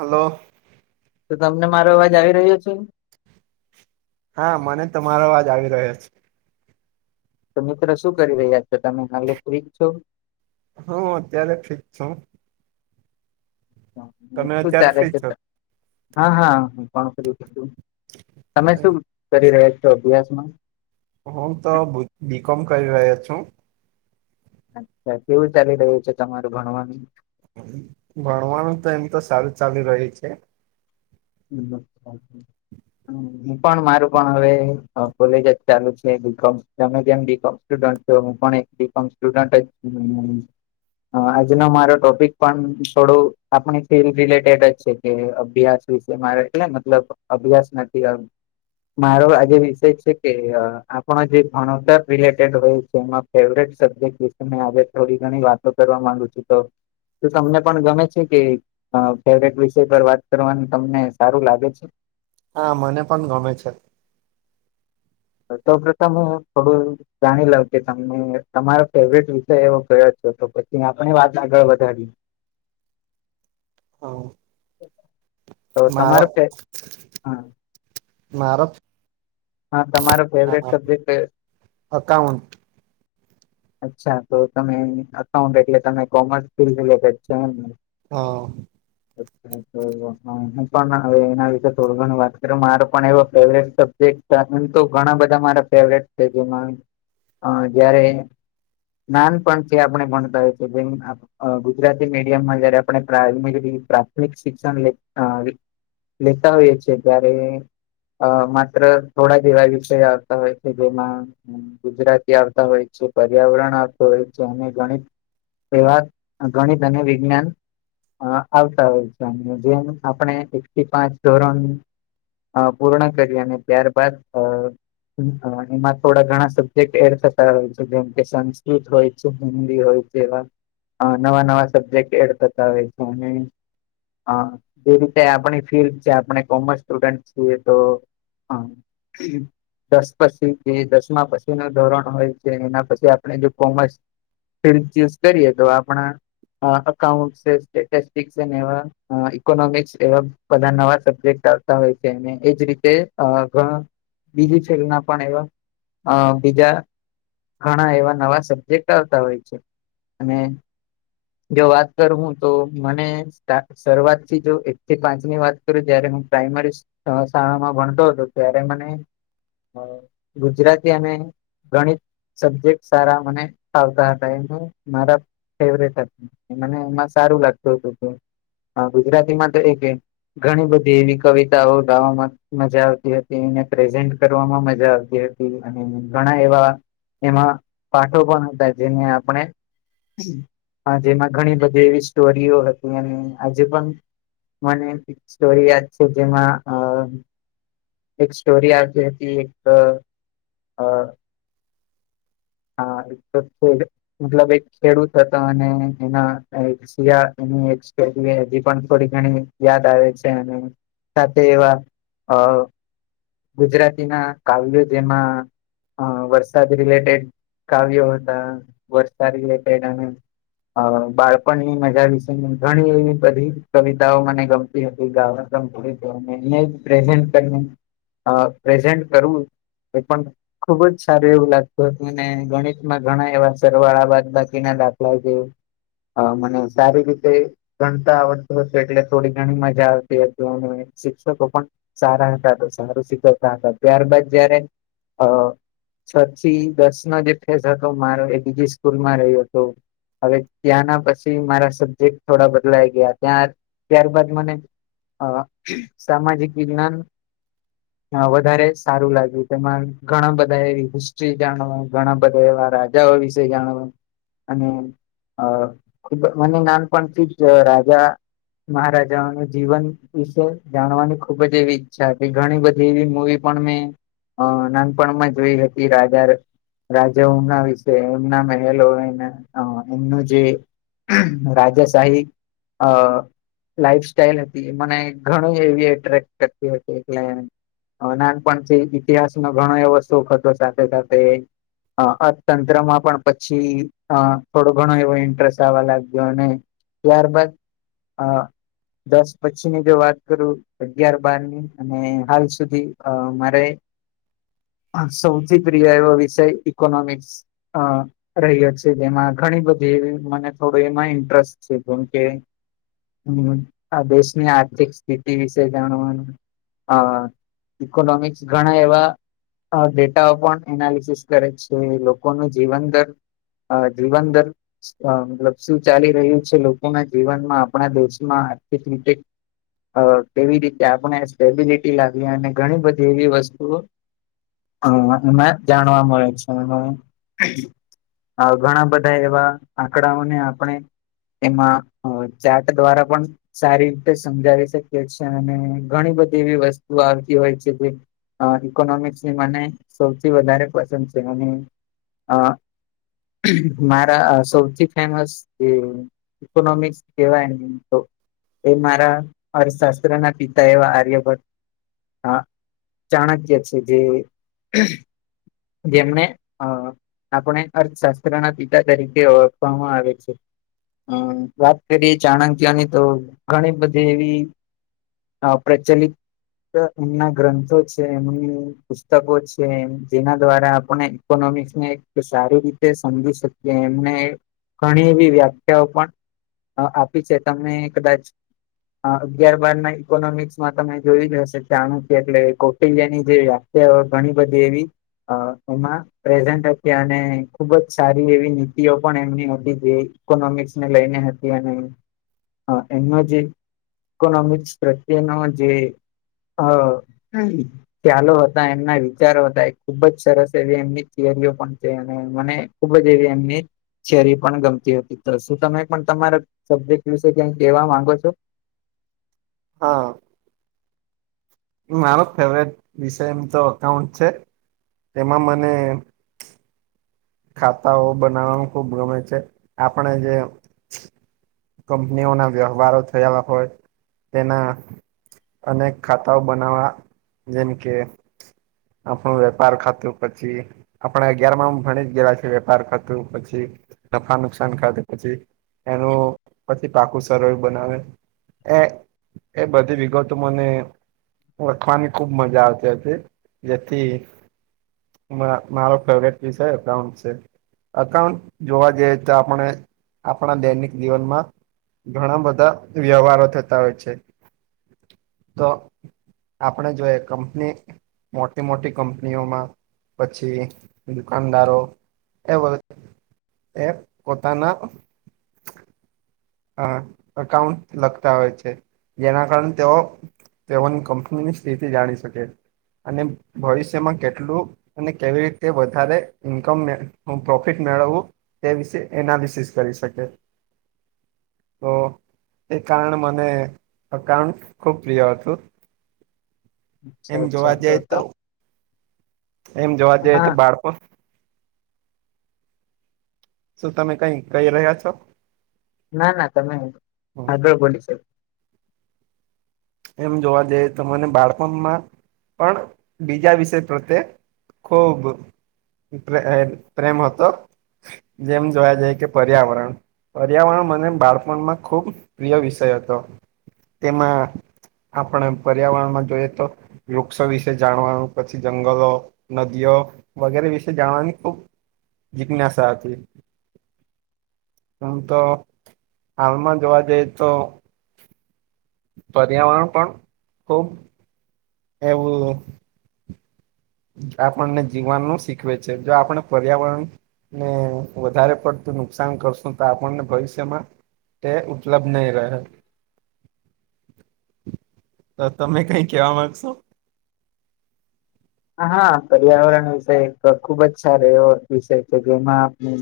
Hello તો તમને મારો અવાજ આવી રહ્યો છે. હા મને તમારો અવાજ આવી રહ્યો છે. તો મિત્રો શું કરી રહ્યા છો તમે કાલે ફ્રી છો. હું અત્યારે ઠીક છું. તમે શું અત્યારે ચાલે ફ્રી છે. છો હા હા હું પણ કરી છું તમે શું કરી રહ્યા છો. અભ્યાસમાં હું તો બ બી કોમ કરી રહ્યા છું. અચ્છા કેવું ચાલી રહ્યું છે તમારું ભણવાનું ભણવાનું તો એમ તો સારું ચાલી રયુ છે. બ હમ [inaudible] હું પણ મારું પણ હવે કોલેજ જ ચાલુ છે બીકોમ ગમે તેમમ બીકોમ. સ્ટુડન્ટ પણ એક બી કોમ સ્ટુડન્ટ [inaudible] અ આજનો મારો ટોપિક પણ થોડું આપણી ફિલ્ડ રિલેટેડ જ છે કે અભ્યાસ વિશે મારે એટલે મતલબ અભ્યાસ નથી અ. મારો આજે વિષય છે કે અ આપણે જે ભણતર રિલેટેડ હોય છે. ફેવરેટ સબ્જેક વિશે આ થોડી ઘણી વાતો કરવા માંગુ છું તો. તો તમને પણ ગમે છે કે અ ફેવરેટ વિષય પર વાત કરવાની. તમને સારું લાગે છે. હા મને પણ ગમે છે. હ ત ઉપ તોમે પડું [inaudible] જાણી લાવ કે તમે તમારો ફેવરટ વિષય એવો કયો છો તો પછી આપણે વાત આગળ વધારી. [unintelligible] હો મારો તમારો ફે હા મારો. હા તમારો ફેવરેટ સબ્જેક્ટ. અકાાઉન્ટ. અચ્છા તો તમે અકાઉન્ટ એટલે તમે કોમર્સ ફિલ્ડ રિલેટેડ છે એમ. હા. અચ્છાચ વા [inaudible] હું પણ હવે એના વિશે થોડું ઘણું વાત કર મારો પણ એવો ફેવરેટ સબ્જેક્ટ. તો ઘણા બધા મારા ફેવરેટ છે જેમાં અ જયારે. નાન પણ છે આપણે ભણતા હોય છે બે. અ ગુજરાતી મીડિયમમાં જયારે આપણે પ્રાથમિક પ્રાથમિક શિક્ષણ લેતા હોએ છે ત્યારે. અ માત્ર થોડા જે એવા વિષય આવતા હોય છે જેમાં. ગુજરાતી આવતા હોય છે પર્યાવરણ આવતો હોય છે અને ગણિત તેવા ગણિત અને વિજ્ઞાન અ આવતા હોય છે અને જેમ આપણે એક થી પાંચ ધોરણ અ પૂર્ણ કરી અને ત્યારબાદ અ. એમાં થોડા ઘણા સબ્જેક્ટ એડ તક કરાવે છે. જેમ કે સંસ્કૃત હોય છે હિન્દી હોય તેવા. અ નવા નવા સબ્જેક્ટ એડ કરતા હોય છે અને હ જે રીતે આપણી ફિલ્ડ છે આપણે કોમર્સ સ્ટુડન્ટ છીએ તો હ દસ પછી જે દસમા પછી નું ધોરણ હોય. એના પછી આપણે જો કોમર્સ ફિલ્ડ ચુઝ કરીએ તો આપણા હ અકાઉન્ટસ છે સ્ટેટિસ્ટિક્સ છે ને એવા અ ઇકોનોમિક્સ એવા બધા નવા સબ્જેક્ટ આવતા હોય છે. એજ રીતે ઘણા બીજી ફિલ્ડ ના પણ એવા અ બીજા. ઘણા એવા નવા સબ્જેક્ટ આવતા હોય છે અને જો વાત કર હું તો મને. સ્ટાર્ટ શરૂઆત થી જો એક થી પાંચ ની વાત કરું જય્યારે હું પ્રાઈમરી શાળા માં ભણતો હતો ત્યારે મને હ ગુજરાતી અને ગણિત સબ્જેક્ટ સારા મને ફાવતા હતા અને મારા ફેવરેટ હતા. મને એમાં સારું લાગતું હતું કે ગુજરાતીમાં તો એક ઘણી બધી એવી કવિતાઓ ગાવામાં મજા આવતી હતી એને પ્રેઝન્ટ કર મા મજા આવતી હતી. ઘણા એવા એમાં પાઠો પણ હતા જેને આપણે જેમાં ઘણી બધી એવી સ્ટોરીઓ હતી અને આજે પણ મને એક સ્ટોરી યાદ છે. જેમાં અ એક સ્ટોરી યાદ રેહતી એક અ અ હા એક તો મતલબ એક ખેડૂત હતો અને એના શિયા એ એક હજી પણ થોડી ઘણી યાદ આવે છે અને સાથે એવા ગુજરાતી ના કાવ્યો જેમાં વર્ષ વરસાદ રિલેટેડ કાવ્યો હતા વર્ષ રિલેટેડ અને અ બાળપણની મજા વિશેની ઘણી એવી બધી કવિતાઓ મને ગમ તી હતી [inaudible] અને પ્રેસેન્ટ કરને અ પ્રેઝન્ટ કરવું એ પણ ખૂબ જ સારું એવું લાગતું હતું ને ગણિતમાં ઘણા એવા સરવાળા બાદબાકી ના દાખલા જે હ મને સારી રીતે ગણતા આવડતુંશે એટલે થોડી ઘણી મજા આવતી હતી અને શિક્ષકો પણ સારા હતા તો સારું શીખવતા હતા. ત્યારબાદ જયારે અ છ થી દસ નો જે ફેસ હતો મારો એ બીજી સ્કૂલમાં રહ્યો હતો. હવે ત્યાંના પછી મારા સબ્જેક્ટ થોડા બદલાઈ ગયા. ત્યાં ત્યારબદ મને અ સામાજિક વિજ્ઞાન હ વધારે સારું લાગ્યું. તેમાં ઘણા બધા [inaudible] હિસ્ટ્રી જાણવા ઘણા બધા એવા રાજાઓ વિશે જાણવા અને મને નાનપણથી જ રાજા મહારાજાનું જીવન વિશે જાણવાની ખુબ જ એવી ઈચ્છા હતી. ઘણી બધી એવી મૂવી પણ મેં નાનપણમાં જોઈ હતી રાજા રજાઓના વિશે એમના મહેલો એમનું જે રાજાશાહી અ લાઈફ સાઈલ હતી. મને ઘણું એવી એટ્રેક્ટ કરતી હતી એટલે નાનપણથી ઈતિહાસમાં ઘણો એવો શો હતો. સાથે-સાથે અ તંત્રમાં પણ પછી થોડો ઘણો એવો ઇન્ટરેસ્ટ આવવા લાગ્યો અને ત્યાર બાદ અ દસ પછીની જો વાત કરું અગિયાર બારની અને હાલ સુધી મારે સૌથી પ્રિય એવો વિષય ઇકોનોમિક્સ અ રહીયા છે જેમાં ઘણી બધી મને થોડું એમાં ઇન્ટરેસ્ટ છે કેમ કે હમ આ દેશની આર્થિક સ્થિતિ વિશે જાણવાનું. હ ઇકોનોમિક્સ ઘણા એવા ડેટાઓ પણ એનાલિસિસ કરે છે લોકોનું જીવન દર અ જીવનદર મતલબ શું ચાલી રહ્યું છે. લોકોના જીવનમાં આપણા દેશમાં આર્થિક રીતે અ કેવી રીતે આપણે સ્ટેબિલિટી લાવી અને ઘણી બધી એવી વસ્તુઓ હા એમાં જાણવા મળે છે એ ઘણા બધા એવા આંકડાઓને આપણે એમાં ચાર્ટ દ્વારા પણ સારી રીતે સમજાવી શકીએ છીએ અને ઘણી બધી એવી વસ્તુઓ આવતી હોય છે જે અ ઇકોનોમિક્સની મને સૌથી વધારે પસંદ છે અને અ મારા સૌથી ફેમસ એ ઇકોનોમિક્સ કેવાય તો એ મારા અર્થશાસ્ત્ર ના પિતા એવા આર્યભટ્ટ હા ચાણક્ય છે જે જેમને અ આપણે અર્થશાસ્ત્ર ના પિતા તરીકે ઓળખવામાં આવે છે હમ વાત કરીએ ચાણક્ય ની તો ઘણી બધી એવી પ્રચલિત એમના ગ્રંથો છે એમનું પુસ્તકો છે જેના દ્વારા આપણે ઈકોનોમિક્સ ને સારી રીતે સમજી શકીએ કે એમને ઘણી એવી વ્યાખ્યાઓ પણ આપી છે તમને કદાચ અગિયાર બાર ના ઇકોનોમિક્સ માં તમે જોયુ જ હશે ચાણક્ય એટલે કોટલ્ય ની જોયા ઘણી બધી એવી અ એમાં પ્રેઝન્ટ હતી અને ખુબ જ સારી એવી નીતિઓ પણ એમની હતી જઈ ઇકોનોમિક્સ ને લઈને હતી અને એમનો જે ઇકોનોમિક્સ પ્રત્યેનો જે ચાલ એમના વિચારો થાય ખુબ જ સરસ એવી એમની થિયરીઓ પણ છે અને મને ખુબ જ એવી એમની ચરી પણ ગમતી હતી તો શું તમે પણ તમારા સબ્જેક્ટ વિશે કઈ કહેવા માંગો છો હા મારો ફેવરેટ વિષય એમ તો અકાઉન્ટ છે એમાં મને ખાતાઓ બનાવવાનું ખુબ ગમે છે આપણે જે કંપનીઓના વ્યવહારો થયા હોય તેના અનેક ખાતાઓ બનાવવાના જેમ કે આપણું વેપાર ખાતું પછી આપણે અગિયારમાં માં ભણી વેપાર કરતું પછી નફા નુકસાન કરાતું પછી એનું પછી પાકું સરર બનાવે એ એ બધી વિગતો મને વખવાની ખુબ મજા આવતી હતી જેથી મા-મારો ફેવરેટ વિષય અઉ અઉન્ટ જોવા જઈએ તો આપણે આપણા દૈનિક જીવનમાં ઘણા બધા વ્યવહારો થતા હોય છે તો આપણે જો એ કંપની મોટી મોટી કંપનીઓમાં પછી દુકાનદાર તો એવો એ પોતાના અ અકાઉન્ટ લખતા હોય છે જેના કારણે તેઓ તેઓની કંપનીની સ્થિતિ જાણી શકે અને ભવિષ્યમાં કેટલું અને કેવી રીતે વધારે ઇન્કમ પ્રોફિટ મેળવવું તે વિશે એનાલિસિસ કરી શકે તો એ કારણે મને અકાઉન્ટ ખુબ પ્રિય હતું અચ્છા એમ જોવા અચ્છા જઈએ તો તમે એમ જોવા જઈ તો હા બાળકો શું તમે કઈ કહી રહ્યા છો ના ના તમે આગળ બોલી શકો એમ જોવા જઈએ તમને બાળપણમાં પણ બીજા વિષય પ્રત્યે ખુબ પ્ર પ્રેમ હતો જેમ જોવા જઈએ કે પર્યાવરણ પર્યાવરણ મને બાળપણમાં ખુબ પ્રિય વિષય હતો તેમાં આપણે પર્યાવરણમાં જોઈએ તો વૃક્ષો વિશે જાણવાનું પછી જંગલો નદીઓ વગેરે વિશે જાણવાની ખૂબ જીગ્નસા હતી હમ તો હાલમાં જોવા જઈએ તો પર્યાવરણ પણ ખુબ એવું આપણને જીવવાનું શીખવે છે જો આપણે પર્યાવરણ ને વધારે પડતું નુકસાન કરશું તો આપણને ભવિષ્યમાં તે ઉપલબ્ધ નહી રહે તો તમે કઈ કહેવા માંગશો હા પર્યાવરણ વિષય ખુબ જ સારો એવો વિષય કે જેમાં આપણે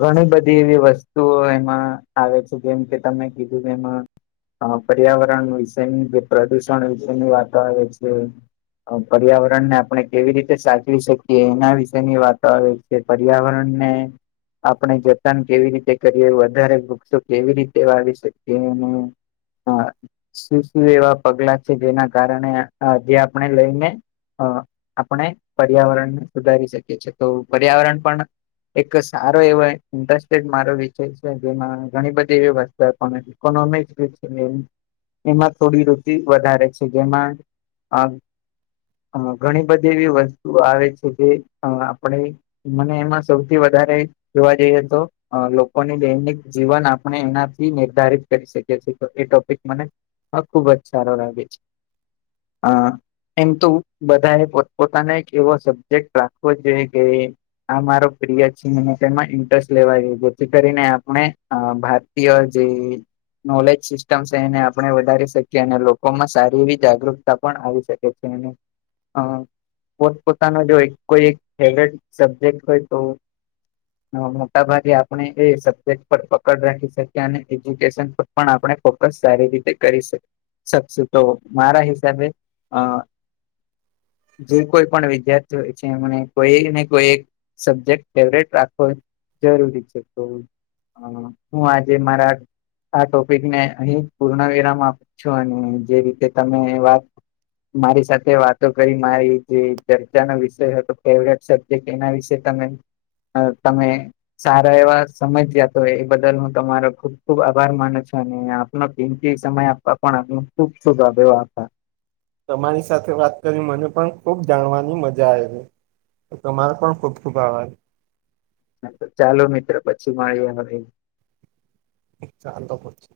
ઘણી બધી એવી વસ્તુઓ એમાં આવે છે જેમ કે તમે કીધું કે એમાં હ પર્યાવરણ વિશેની જે પ્રદુષણ વિશે ની વાતો આવે છે પર્યાવરણ ને આપણે કેવી રીતે સાચવી શકીએ એના વિશે ની વાતો આવે છે કે પર્યાવરણને આપણે જતન કેવી રીતે કરીએ વધારે વૃક્ષો કેવી રીતે વાવી શકીએ એનૅ હ શું શું એવા પગલા છે જેના કારણે આજે આપણે લઈને હે આપણે પર્યાવરણને સુધારી શકીએ છીએ તો પર્યાવરણ પણ એક સારો એવૉ ઇન્ટરેસ્ટેડ મારો વિષય છે જેમાં ઘણી બધી એવી વાત પણ જે છે એમાં થોડી રુચિ વધારે છે જેમાં આમ અ ઘણી બધી એવી વસ્તુઓ આવે છે જે આપણે મને એમાં સૌથી વધારે જોવા જઈ તો અ લોકોની દૈનિક જીવન આપણે એનાથી નિર્ધારિત કરી શકીએ છીએ એ ટોપિક મને હા ખુબ જ સારો લાગે છે હા એમ તો બધા એ પોતપોતાના એક એવો સબ્જેક્ટ રાખવો જોઈએ કે આ મારો પ્રિય છે તેમાં ઇન્ટરેસ્ટ લેવાય જેથી કરીને આપણે ભારત યોર જેલ નોલેજ સિસ્ટમ છે એને આપણે વધારી શકીએ અને લોકોમાં સારી એવી જાગૃતતા પણ આવી શકે એ કે ને અ પોતપોતાનો જો કોઈ એક ફેવરેટ સબ્જેક્ટ હોય તો મોટાભાગે આપણે એ સબ્જેક્ટ પર પકડ રાખી શકીએ અને એજ્યુકેશન પર પણ આપણે ફોકસ સારી રીતે કરી શ શકશું તો મારા હિસાબે અ જે કોઈ પણ વિદ્યાર્થી હોય છે એમને કોઈ ને કોઈ એક સબ્જેક્ટ ફેવરેટ રાખવો જરૂરી છે હ હુુ આજે મારા આ ટોપિક ને અહી પૂર્ણ વિરામ આપ છો અને જે રીતે તમે વાત મારી સાથે વાતો કરી મારી જે ચર્ચાનો વિષય હતો ફેવરેટ સબ્જેક્ટ એના વિશે તમે અ તમે સારા એવા સમજયાતો હોય એ બદલ હું તમારો ખુબ ખુબ આભાર માનું છું અને આપ નો કિમતી સમય આપવા પણ આપ ખુબ ખુબ આભાર તમારી સાથે વાત કરી મને પણ ખુબ જાણવાની મજા આવે છે તો તમારો પણ ખુબ ખુબ આભાર ચાલો મિત્રો પછી મલીએ પછી ચાલો પછી